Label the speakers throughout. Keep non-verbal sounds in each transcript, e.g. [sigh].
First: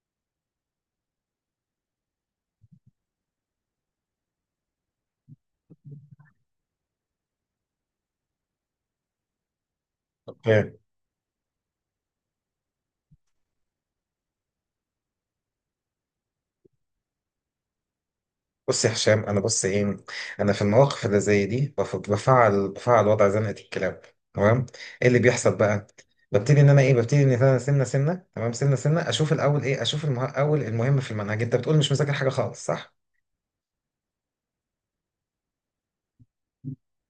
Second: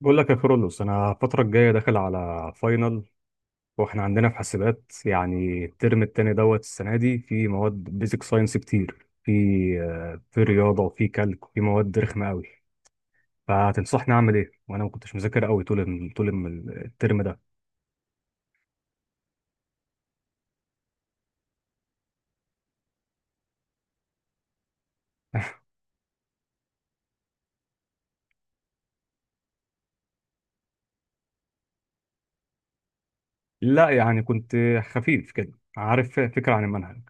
Speaker 1: بقول لك يا كرولوس، انا الفتره الجايه داخل على فاينل. واحنا عندنا في حاسبات، يعني الترم التاني دوت السنه دي، في مواد بيزك ساينس كتير. في
Speaker 2: فاهم.
Speaker 1: رياضه وفي كالك وفي مواد رخمه قوي. فتنصحني اعمل ايه؟ وانا ما كنتش مذاكر قوي الترم ده.
Speaker 2: بص يا هشام، انا بص ايه انا في المواقف اللي زي دي بفعل وضع زنقه الكلاب. تمام، ايه اللي بيحصل
Speaker 1: [laughs]
Speaker 2: بقى؟ ببتدي ان انا سنه سنه. تمام، سنه سنه اشوف الاول ايه، اشوف المه... اول المهم في المنهج. انت بتقول مش مذاكر حاجه خالص، صح؟
Speaker 1: لا، يعني كنت خفيف كده، عارف فكره عن المنهج.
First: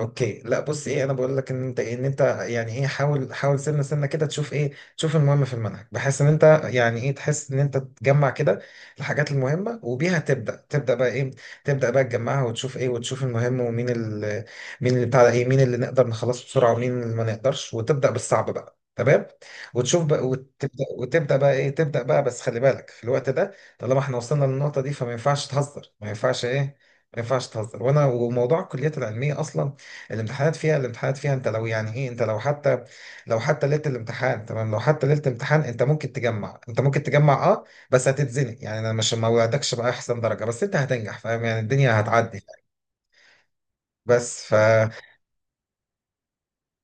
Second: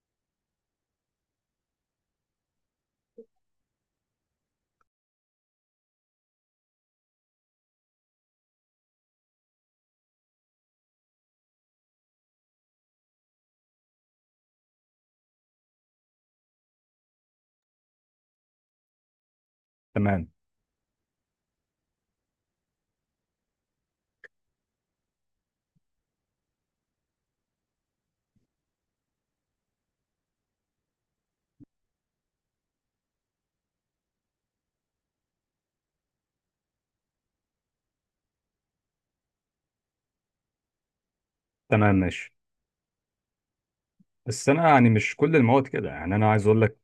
Speaker 2: اوكي، لا بص ايه، انا بقول لك ان انت يعني ايه، حاول حاول سنه سنه كده تشوف ايه، تشوف المهم في المنهج، بحيث ان انت يعني ايه تحس ان انت تجمع كده الحاجات المهمه، وبيها تبدا بقى ايه، تبدا بقى تجمعها وتشوف ايه، وتشوف المهم ومين مين اللي بتاع ده، ايه مين اللي نقدر نخلصه بسرعه ومين اللي ما نقدرش، وتبدا بالصعب بقى. تمام، وتشوف بقى
Speaker 1: تمام.
Speaker 2: وتبدا بقى ايه، تبدا بقى، بس خلي بالك في الوقت ده. طالما احنا وصلنا للنقطه دي فما ينفعش تهزر، ما ينفعش ايه، ما ينفعش تهزر. وانا وموضوع الكليات العلميه اصلا، الامتحانات فيها انت لو يعني ايه، انت لو حتى، لو حتى ليله الامتحان، تمام، لو حتى ليله الامتحان انت ممكن تجمع، انت ممكن تجمع، اه بس هتتزنق. يعني انا مش ما وعدكش باحسن درجه، بس انت هتنجح، فاهم؟ يعني
Speaker 1: تمام
Speaker 2: الدنيا
Speaker 1: ماشي.
Speaker 2: هتعدي. بس
Speaker 1: بس
Speaker 2: ف
Speaker 1: انا يعني مش كل المواد كده، يعني انا عايز اقول لك.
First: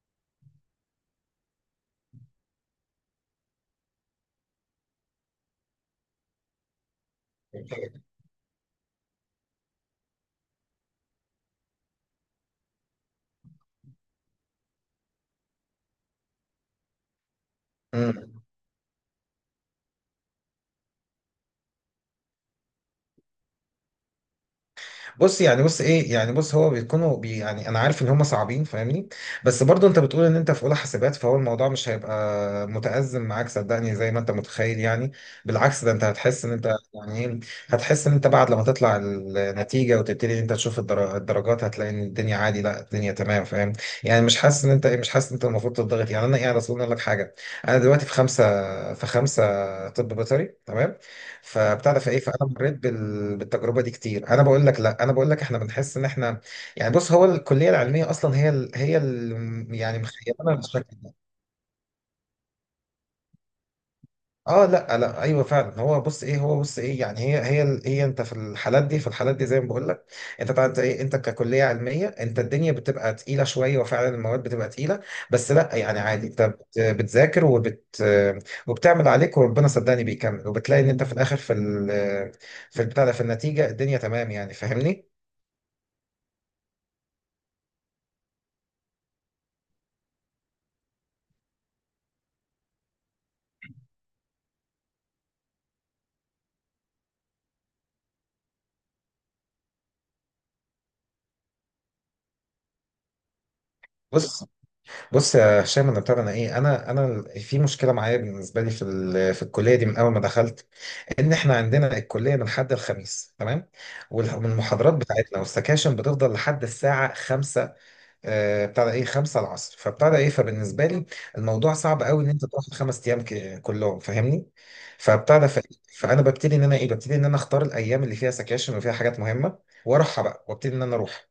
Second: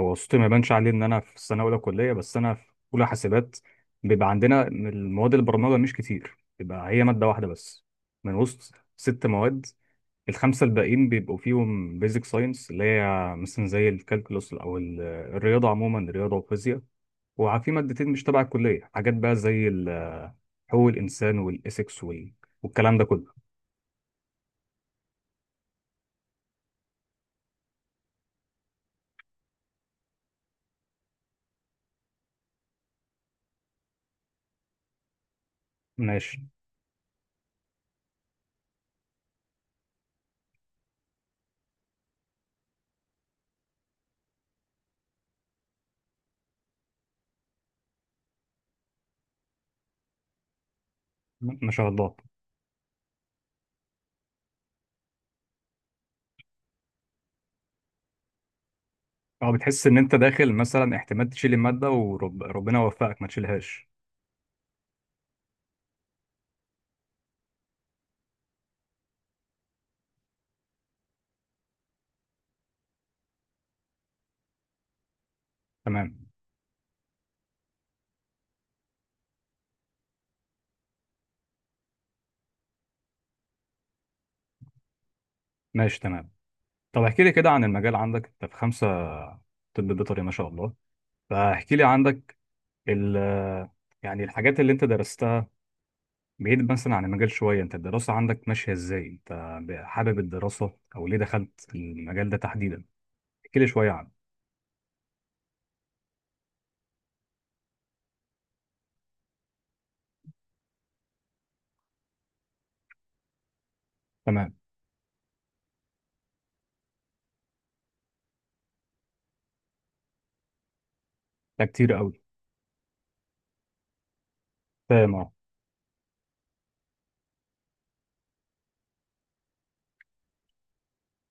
Speaker 1: هو صوتي ما يبانش عليه ان انا في السنه اولى كليه، بس انا في اولى حاسبات. بيبقى عندنا المواد البرمجه مش كتير، بيبقى هي ماده واحده بس من وسط ست مواد. الخمسه الباقيين بيبقوا فيهم بيزك ساينس، اللي هي مثلا زي الكالكولوس او الرياضه عموما، الرياضه والفيزياء. وفي مادتين مش
Speaker 2: مم.
Speaker 1: تبع الكليه، حاجات بقى زي حقوق الانسان والايثكس والكلام ده كله.
Speaker 2: بص يعني بص ايه، يعني بص هو بيكونوا بي، يعني انا عارف ان هم صعبين فاهمني، بس برضو انت بتقول ان انت في اولى حاسبات، فهو الموضوع مش هيبقى متأزم معاك صدقني زي ما انت متخيل يعني. بالعكس، ده انت
Speaker 1: ماشي.
Speaker 2: هتحس ان انت يعني ايه، هتحس ان انت بعد لما تطلع النتيجة وتبتدي ان انت تشوف الدرجات، هتلاقي ان الدنيا عادي، لا الدنيا تمام، فاهم؟ يعني مش حاسس ان انت ايه، مش حاسس ان انت المفروض تضغط. يعني انا يعني اصل اقول لك حاجة، انا دلوقتي في خمسة، في خمسة طب بيطري، تمام.
Speaker 1: ما شاء
Speaker 2: فبتاع ده
Speaker 1: الله.
Speaker 2: فايه، فانا مريت بالتجربه دي كتير. انا بقول لك لا، انا بقول لك احنا بنحس ان احنا، يعني بص هو الكليه العلميه اصلا،
Speaker 1: اه، بتحس ان
Speaker 2: يعني
Speaker 1: انت داخل
Speaker 2: مخيبنا بالشكل
Speaker 1: مثلا
Speaker 2: ده.
Speaker 1: احتمال تشيل الماده، وربنا يوفقك ما تشيلهاش.
Speaker 2: اه لا لا، ايوه فعلا، هو بص ايه، هو بص ايه، يعني هي انت في الحالات دي، في الحالات دي زي ما بقول لك، انت طبعا انت ايه، انت ككليه علميه انت الدنيا بتبقى تقيله شويه، وفعلا المواد بتبقى تقيله. بس لا يعني
Speaker 1: تمام
Speaker 2: عادي، انت بتذاكر وبت، وبتعمل عليك وربنا صدقني بيكمل، وبتلاقي ان انت في الاخر في ال، في البتاع ده، في النتيجه الدنيا تمام يعني، فاهمني؟
Speaker 1: ماشي. تمام. طب احكي لي كده عن المجال عندك، انت في خمسة طب بيطري، ما شاء الله. فاحكي لي عندك ال يعني الحاجات اللي انت درستها، بعيد مثلا عن المجال شوية، انت الدراسة عندك ماشية ازاي؟ انت حابب الدراسة؟ او ليه دخلت المجال ده تحديدا؟ احكي لي شوية عنه.
Speaker 2: بص، بص يا هشام، انا بتاع انا ايه، انا انا في مشكله معايا بالنسبه لي في الكليه دي من اول ما دخلت، ان احنا عندنا الكليه من حد الخميس، تمام.
Speaker 1: تمام.
Speaker 2: والمحاضرات بتاعتنا والسكاشن بتفضل لحد الساعه 5، بتاع ده ايه، 5 العصر، فبتاع ده ايه، فبالنسبه لي
Speaker 1: ده
Speaker 2: الموضوع
Speaker 1: كتير
Speaker 2: صعب
Speaker 1: قوي.
Speaker 2: قوي ان انت تاخد خمس ايام كلهم فاهمني.
Speaker 1: فاهم، اه.
Speaker 2: فبتاع ده ف، فانا ببتدي ان انا اختار الايام اللي فيها سكاشن وفيها حاجات مهمه واروحها بقى، وابتدي ان انا اروح.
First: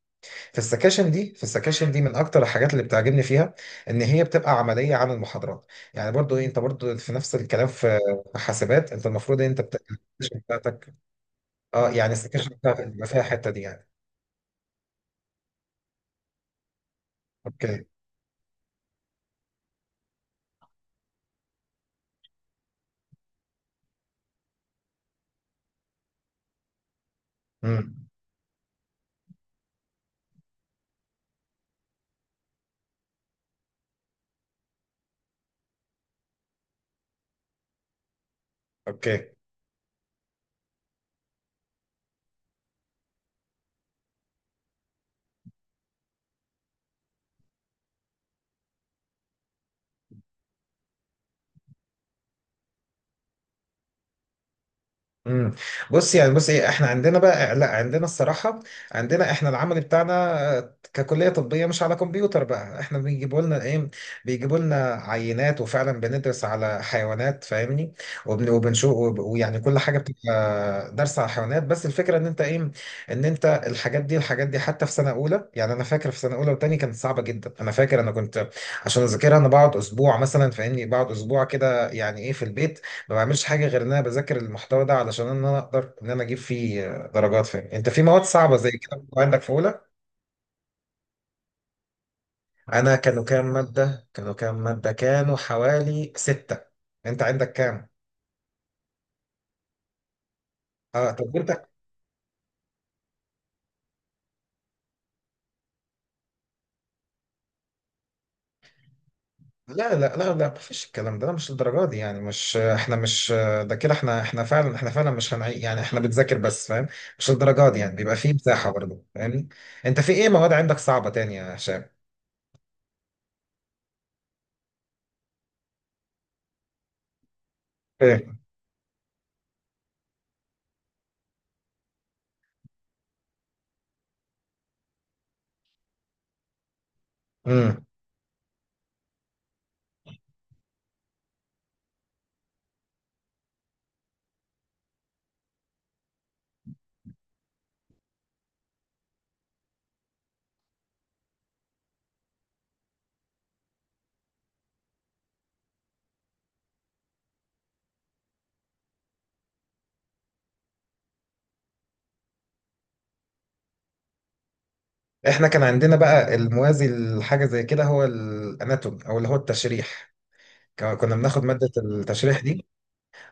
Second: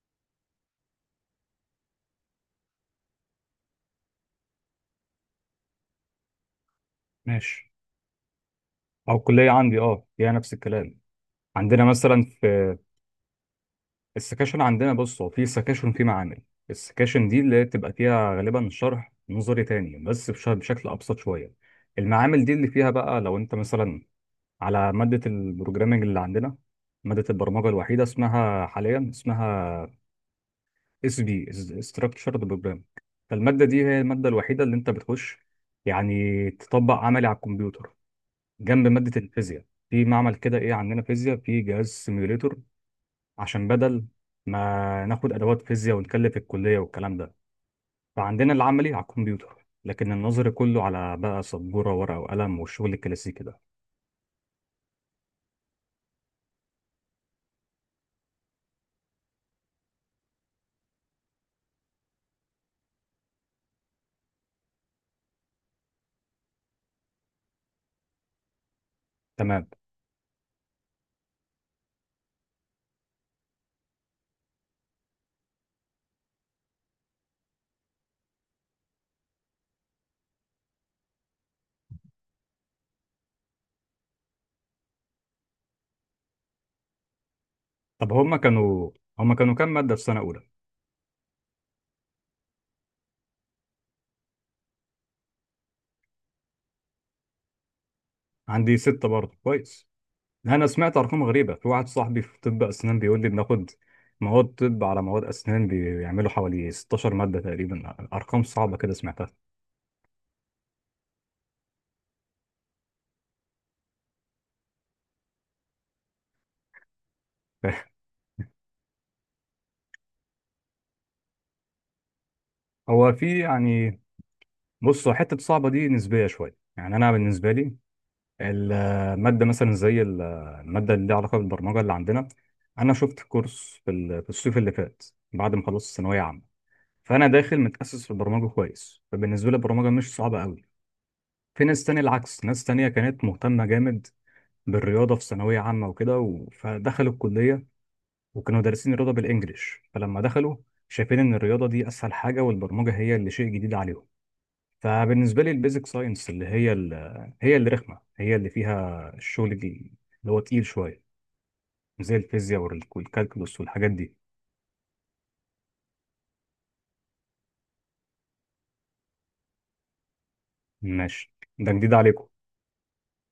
Speaker 2: في السكاشن دي، في السكاشن دي من اكتر الحاجات اللي بتعجبني فيها ان هي بتبقى عمليه عن المحاضرات. يعني برضو إيه، انت برضو في نفس الكلام
Speaker 1: ماشي.
Speaker 2: في، في حاسبات انت
Speaker 1: او
Speaker 2: المفروض إن
Speaker 1: الكلية
Speaker 2: انت
Speaker 1: عندي اه هي
Speaker 2: السكاشن
Speaker 1: نفس
Speaker 2: بتاعتك،
Speaker 1: الكلام. عندنا
Speaker 2: اه يعني
Speaker 1: مثلا
Speaker 2: السكاشن بتاعتك بيبقى فيها الحته دي يعني.
Speaker 1: السكاشن عندنا، بص هو في سكاشن في معامل. السكاشن دي اللي
Speaker 2: اوكي،
Speaker 1: بتبقى فيها غالبا شرح نظري تاني، بس بشكل ابسط شويه. المعامل دي اللي فيها بقى لو انت مثلا على ماده البروجرامنج اللي عندنا، ماده البرمجه الوحيده
Speaker 2: امم،
Speaker 1: اسمها حاليا اس بي، استراكشرد بروجرام. فالماده دي هي الماده الوحيده اللي انت بتخش يعني تطبق عملي على الكمبيوتر، جنب ماده
Speaker 2: اوكي،
Speaker 1: الفيزياء. في معمل كده ايه، عندنا فيزياء في جهاز سيميوليتور، عشان بدل ما ناخد ادوات فيزياء ونكلف الكليه والكلام ده. فعندنا العملي على الكمبيوتر، لكن النظري كله على بقى سبوره ورقه وقلم والشغل الكلاسيكي ده.
Speaker 2: امم. بص يعني بص ايه، احنا عندنا بقى، لا عندنا الصراحه، عندنا احنا العمل بتاعنا، ككليه طبيه مش على كمبيوتر بقى، احنا بيجيبوا لنا ايه، بيجيبوا لنا عينات وفعلا بندرس على حيوانات فاهمني، وبنشوف ويعني
Speaker 1: تمام.
Speaker 2: كل حاجه بتبقى درس على حيوانات، بس الفكره ان انت ايه، ان انت الحاجات دي، الحاجات دي حتى في سنه اولى. يعني انا فاكر في سنه اولى وتاني كانت صعبه جدا، انا فاكر انا كنت عشان اذاكرها انا بقعد اسبوع مثلا فاهمني، بقعد اسبوع كده يعني ايه في البيت، لو ما بعملش حاجه غير ان انا بذاكر المحتوى ده علشان ان انا اقدر ان انا اجيب فيه درجات فيه. انت في
Speaker 1: طب
Speaker 2: مواد
Speaker 1: هما
Speaker 2: صعبه زي
Speaker 1: كانوا
Speaker 2: كده كنت
Speaker 1: هما
Speaker 2: عندك في
Speaker 1: كانوا كام
Speaker 2: اولى؟
Speaker 1: ماده في سنه اولى؟
Speaker 2: انا كانوا كام ماده كانوا حوالي سته، انت عندك كام؟
Speaker 1: عندي سته برضه، كويس. انا سمعت
Speaker 2: اه
Speaker 1: ارقام
Speaker 2: طب
Speaker 1: غريبه، في
Speaker 2: انت،
Speaker 1: واحد صاحبي في طب اسنان بيقول لي بناخد مواد طب على مواد اسنان، بيعملوا حوالي 16 ماده تقريبا. ارقام صعبه كده سمعتها.
Speaker 2: لا مفيش الكلام ده، لا، مش الدرجات دي، يعني مش احنا مش، ده كده احنا، احنا فعلا، احنا فعلا مش هنعيد، يعني احنا بنذاكر بس فاهم، مش الدرجات دي يعني،
Speaker 1: [laughs]
Speaker 2: بيبقى فيه مساحه برضه فاهمني. انت في ايه مواد عندك صعبه تانية يا هشام؟
Speaker 1: هو في يعني، بصوا، حته صعبه دي نسبيه شويه. يعني انا بالنسبه لي،
Speaker 2: ايه،
Speaker 1: المادة مثلا زي المادة اللي ليها علاقة بالبرمجة اللي عندنا. أنا شفت كورس في الصيف اللي فات بعد ما خلصت ثانوية عامة، فأنا داخل
Speaker 2: امم.
Speaker 1: متأسس في البرمجة كويس، فبالنسبة لي البرمجة مش صعبة أوي. في ناس تانية العكس، ناس تانية كانت مهتمة جامد بالرياضة في ثانوية عامة وكده فدخلوا الكلية، وكانوا دارسين الرياضة بالإنجليش، فلما دخلوا شايفين إن الرياضة دي أسهل حاجة والبرمجة هي اللي شيء جديد عليهم. فبالنسبه لي البيزك ساينس اللي هي اللي رخمه، هي اللي فيها الشغل دي، اللي هو تقيل شويه، زي الفيزياء والكالكولوس والحاجات دي.
Speaker 2: احنا كان عندنا بقى الموازي لحاجه زي كده هو الاناتوم، او اللي هو التشريح، كنا
Speaker 1: ماشي.
Speaker 2: بناخد ماده
Speaker 1: ده جديد عليكم.
Speaker 2: التشريح دي.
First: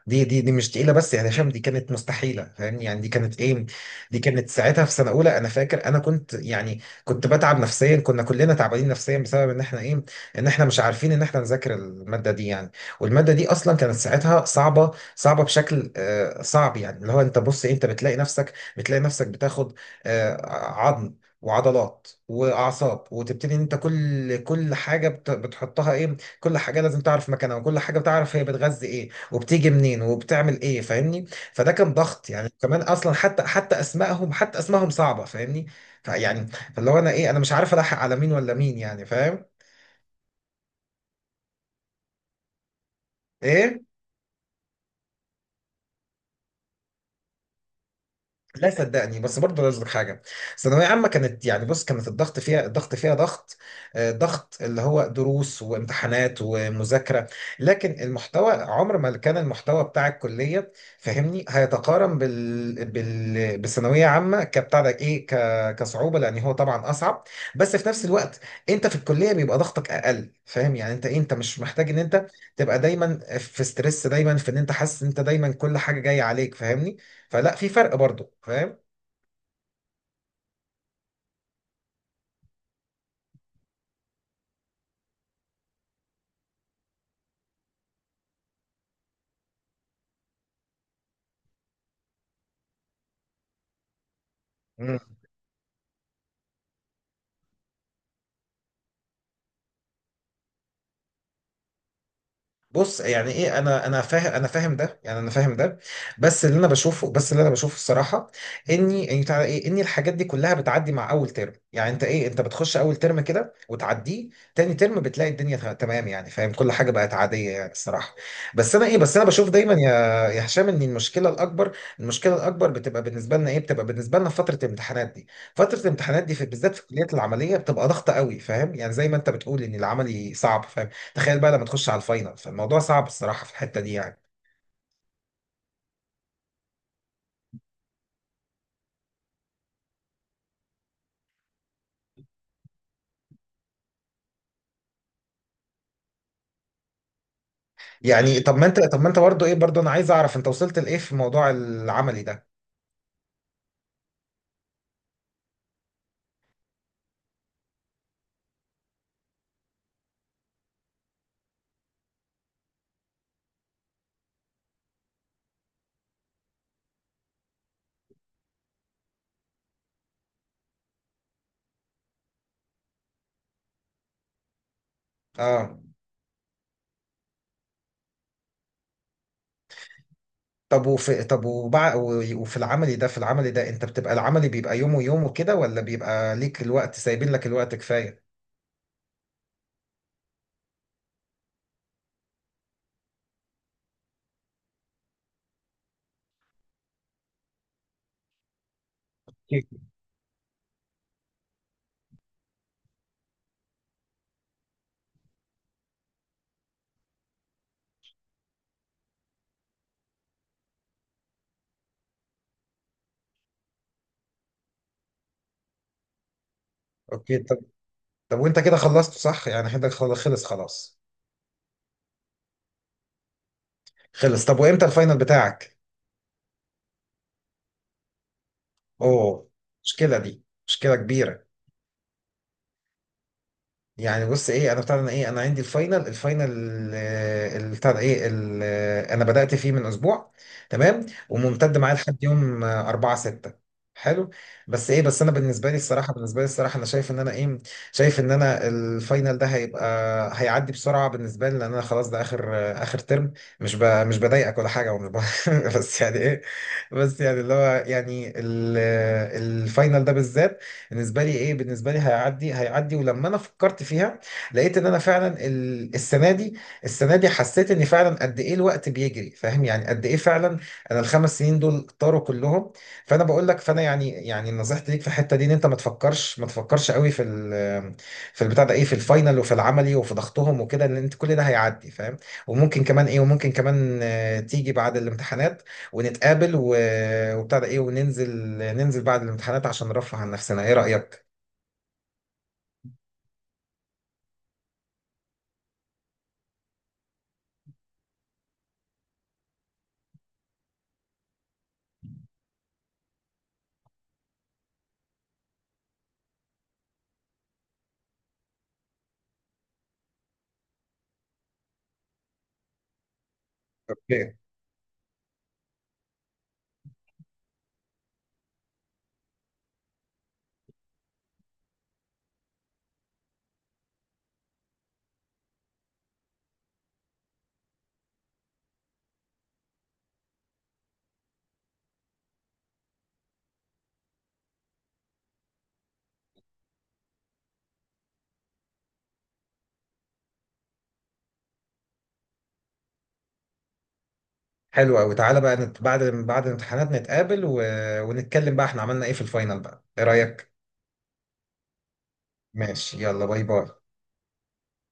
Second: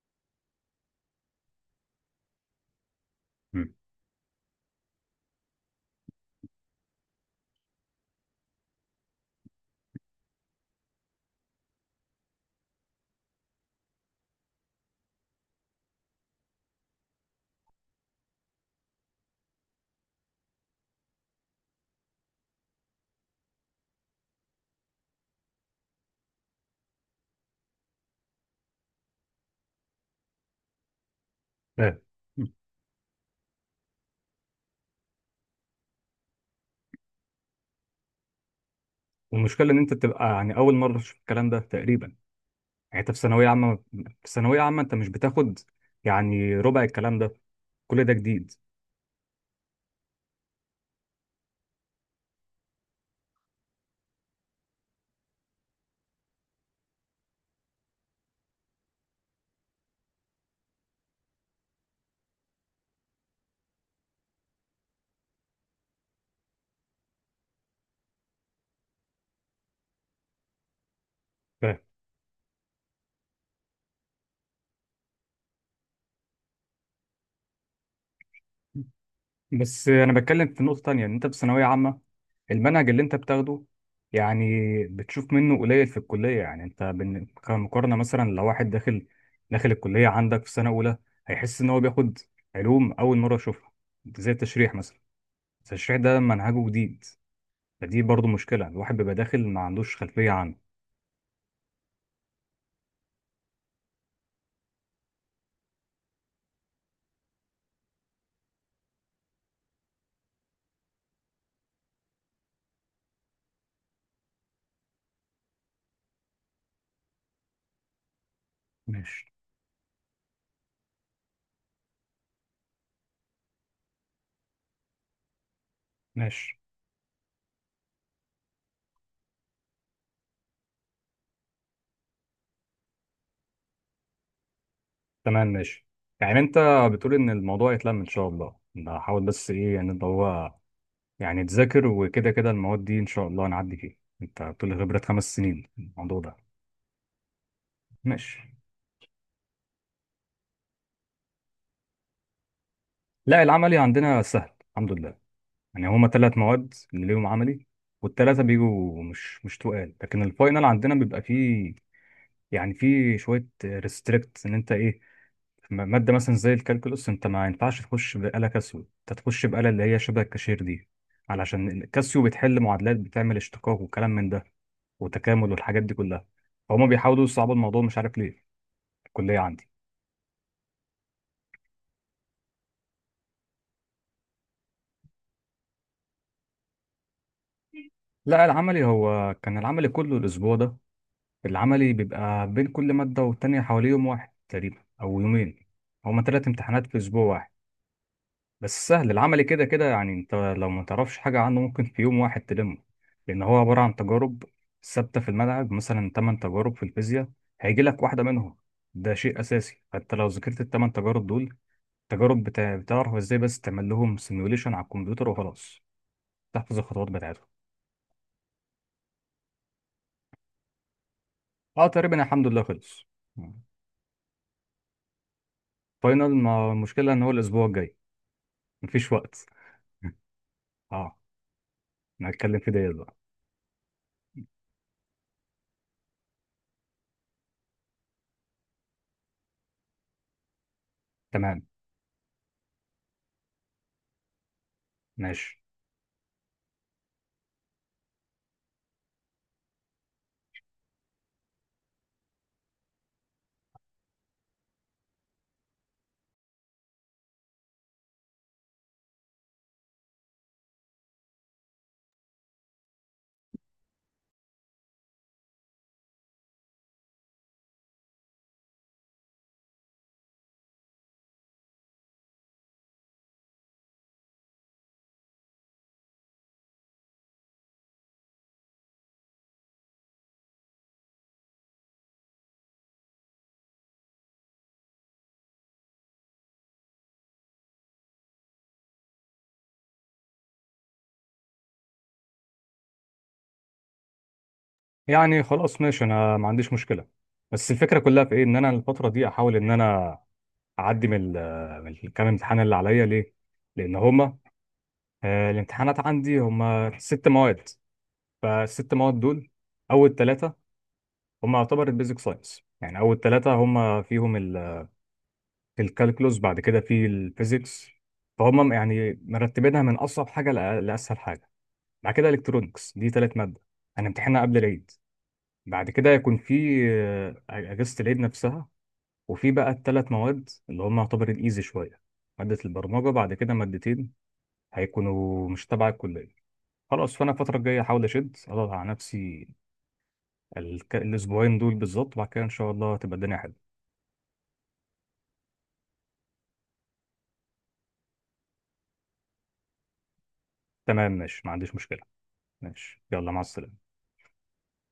Speaker 2: دي مش تقيله، بس يعني هشام دي كانت مستحيله فاهمني، يعني دي كانت ايه،
Speaker 1: مم.
Speaker 2: دي كانت ساعتها في سنه اولى. انا فاكر انا كنت يعني كنت بتعب نفسيا، كنا كلنا تعبانين نفسيا بسبب ان احنا ايه، ان احنا مش عارفين ان احنا نذاكر الماده دي يعني. والماده دي اصلا كانت ساعتها صعبه، صعبه بشكل آه صعب، يعني اللي هو انت بص إيه، انت بتلاقي نفسك بتاخد آه عظم وعضلات واعصاب، وتبتدي ان انت كل حاجه بتحطها ايه، كل حاجه لازم تعرف مكانها، وكل حاجه بتعرف هي بتغذي ايه وبتيجي منين وبتعمل ايه فاهمني. فده كان
Speaker 1: فاهم.
Speaker 2: ضغط
Speaker 1: مم.
Speaker 2: يعني، كمان اصلا حتى، حتى اسمائهم صعبه فاهمني. فيعني فاللي هو انا ايه، انا مش عارف الحق على مين ولا مين يعني، فاهم؟
Speaker 1: والمشكله ان انت بتبقى يعني اول مره تشوف الكلام ده تقريبا. يعني انت في ثانويه عامه
Speaker 2: ايه،
Speaker 1: في ثانويه عامه انت مش بتاخد يعني ربع الكلام ده. كل ده جديد.
Speaker 2: لا صدقني، بس برضه عايز أقولك حاجه، ثانويه عامه كانت يعني بص، كانت الضغط فيها، الضغط فيها ضغط، ضغط اللي هو دروس وامتحانات ومذاكره، لكن المحتوى عمر ما كان المحتوى بتاع الكليه فاهمني هيتقارن بالثانويه عامه، كبتاع ده ايه، كصعوبه، لان هو طبعا اصعب. بس في نفس الوقت انت في الكليه بيبقى ضغطك اقل، فاهم يعني؟ انت إيه؟ انت مش
Speaker 1: فاهم.
Speaker 2: محتاج ان انت تبقى دايما في ستريس، دايما في ان انت حاسس ان انت دايما كل حاجه جايه عليك فاهمني. فلا في فرق برضه، فاهم؟
Speaker 1: بس انا بتكلم في نقطه تانية، ان انت في ثانويه عامه المنهج اللي انت بتاخده يعني بتشوف منه قليل في الكلية. يعني انت كمقارنة مثلا، لو واحد داخل الكلية عندك في سنة أولى، هيحس إن هو بياخد علوم أول مرة يشوفها، زي التشريح مثلا. التشريح ده منهجه جديد، فدي برضو مشكلة، الواحد بيبقى داخل ما عندوش خلفية عنه.
Speaker 2: بص يعني ايه، انا فاهم، انا فاهم ده، يعني انا فاهم ده، بس اللي انا بشوفه، بس اللي انا بشوفه الصراحه، اني بتاع ايه، ان الحاجات دي كلها بتعدي مع اول ترم. يعني انت ايه، انت بتخش اول ترم كده وتعديه، تاني ترم بتلاقي الدنيا تمام يعني فاهم، كل حاجه بقت عاديه يعني الصراحه. بس انا ايه، بس انا
Speaker 1: ماشي.
Speaker 2: بشوف دايما يا، يا هشام، ان المشكله الاكبر بتبقى بالنسبه لنا ايه، بتبقى بالنسبه لنا فتره الامتحانات دي. فتره الامتحانات دي في
Speaker 1: ماشي
Speaker 2: بالذات في الكليات العمليه بتبقى ضغطه قوي، فاهم يعني، زي ما انت بتقول ان العملي صعب، فاهم، تخيل بقى لما تخش على الفاينل، فالموضوع صعب الصراحه في الحته دي يعني.
Speaker 1: تمام ماشي. يعني انت بتقول ان الموضوع يتلم ان شاء الله، بحاول، بس ايه يعني اللي هو يعني تذاكر وكده كده، المواد دي ان شاء الله نعدي فيها. انت بتقول لي خبرة خمس سنين الموضوع ده.
Speaker 2: يعني
Speaker 1: ماشي.
Speaker 2: طب ما انت، طب ما انت برضه ايه، برضه انا عايز اعرف انت وصلت لايه في موضوع العملي ده؟
Speaker 1: لا العملي عندنا سهل الحمد لله. يعني هما ثلاث مواد اللي ليهم عملي، والثلاثة بيجوا مش تقال. لكن الفاينل عندنا بيبقى فيه يعني فيه شوية ريستريكت، ان انت ايه مادة مثلا زي الكالكولوس، انت ما ينفعش تخش بآلة كاسيو، انت تخش بآلة اللي هي شبه الكاشير دي، علشان الكاسيو بتحل معادلات، بتعمل اشتقاق وكلام من ده وتكامل
Speaker 2: اه
Speaker 1: والحاجات دي كلها. فهم بيحاولوا يصعبوا الموضوع، مش عارف ليه، في الكلية عندي.
Speaker 2: طب وفي طب وفي العملي ده، في العملي ده انت بتبقى العملي بيبقى يوم ويوم وكده، ولا بيبقى ليك الوقت سايبين لك الوقت كفايه؟
Speaker 1: لا العملي هو كان العملي كله الأسبوع ده. العملي بيبقى بين كل مادة والتانية حوالي يوم واحد تقريبا أو يومين. هما تلات امتحانات في أسبوع واحد، بس سهل العملي كده كده،
Speaker 2: أكيد.
Speaker 1: يعني أنت لو ما تعرفش حاجة عنه ممكن في يوم واحد تلمه، لأن هو عبارة عن تجارب ثابتة في الملعب، مثلا تمن تجارب في الفيزياء، هيجي لك واحدة منهم، ده شيء أساسي. فأنت لو ذاكرت التمن تجارب دول، تجارب بتعرف إزاي بس تعمل لهم سيميوليشن على الكمبيوتر وخلاص، تحفظ الخطوات
Speaker 2: اوكي
Speaker 1: بتاعتهم.
Speaker 2: طب، طب وانت كده خلصت صح يعني، حدك خلص خلاص؟
Speaker 1: أه تقريبا الحمد لله خلص.
Speaker 2: خلص؟ طب وامتى الفاينل بتاعك؟
Speaker 1: فاينل، ما المشكلة إن هو الأسبوع الجاي، مفيش وقت.
Speaker 2: اوه، مشكله، دي مشكله
Speaker 1: اه.
Speaker 2: كبيره.
Speaker 1: نتكلم في ديت بقى.
Speaker 2: يعني بص ايه، انا بتاع ده انا ايه، انا عندي الفاينل، الفاينل، بتاع ده ايه، انا بدأت فيه من اسبوع، تمام،
Speaker 1: تمام
Speaker 2: وممتد معايا لحد يوم 4 6. حلو، بس ايه، بس انا
Speaker 1: ماشي.
Speaker 2: بالنسبه لي الصراحه، بالنسبه لي الصراحه انا شايف ان انا ايه، شايف ان انا الفاينل ده هيبقى، هيعدي بسرعه بالنسبه لي، لان انا خلاص ده اخر، اخر ترم. مش ب، مش بضايقك ولا حاجه، ومش ب [laughs] بس يعني ايه، بس يعني اللي هو يعني الفاينل ده بالذات بالنسبه لي ايه، بالنسبه لي هيعدي، هيعدي. ولما انا فكرت فيها لقيت ان انا فعلا السنه دي، السنه دي حسيت ان فعلا قد ايه الوقت بيجري فاهم يعني، قد ايه فعلا انا الخمس سنين دول طاروا كلهم. فانا بقول لك، فانا يعني، يعني نصيحتي ليك في الحته دي ان انت ما تفكرش قوي في ال، في البتاع ده ايه، في الفاينل وفي العملي وفي ضغطهم وكده، لان انت كل ده هيعدي فاهم. وممكن كمان ايه، وممكن كمان تيجي بعد الامتحانات ونتقابل و، وبتاع ده ايه، وننزل، ننزل بعد الامتحانات عشان نرفه عن نفسنا، ايه رأيك؟
Speaker 1: يعني خلاص ماشي، انا ما عنديش مشكله، بس الفكره كلها في ايه، ان انا الفتره دي احاول ان انا اعدي من الكام امتحان اللي عليا ليه، لان هما الامتحانات عندي هما ست مواد. فالست مواد دول، اول ثلاثه هما يعتبر البيزك ساينس، يعني اول ثلاثه هما
Speaker 2: اوكي،
Speaker 1: فيهم الكالكولوس، بعد كده في الفيزيكس، فهم يعني مرتبينها من اصعب حاجه لاسهل حاجه. بعد كده الكترونكس، دي ثلاث ماده هنمتحنها قبل العيد. بعد كده يكون في أجازة العيد نفسها، وفي بقى الثلاث مواد اللي هم يعتبر الإيزي شوية، مادة البرمجة، بعد كده مادتين هيكونوا مش تبع الكلية. خلاص، فأنا الفترة الجاية أحاول أشد أضغط على نفسي الأسبوعين دول بالظبط، وبعد كده إن شاء الله تبقى الدنيا حلوة.
Speaker 2: حلو قوي، تعالى بقى بعد، بعد الامتحانات نتقابل و، ونتكلم بقى احنا عملنا ايه في الفاينل بقى، ايه رأيك؟
Speaker 1: تمام ماشي، ما عنديش مشكلة. ماشي،
Speaker 2: ماشي يلا،
Speaker 1: يلا مع
Speaker 2: باي باي.
Speaker 1: السلامة.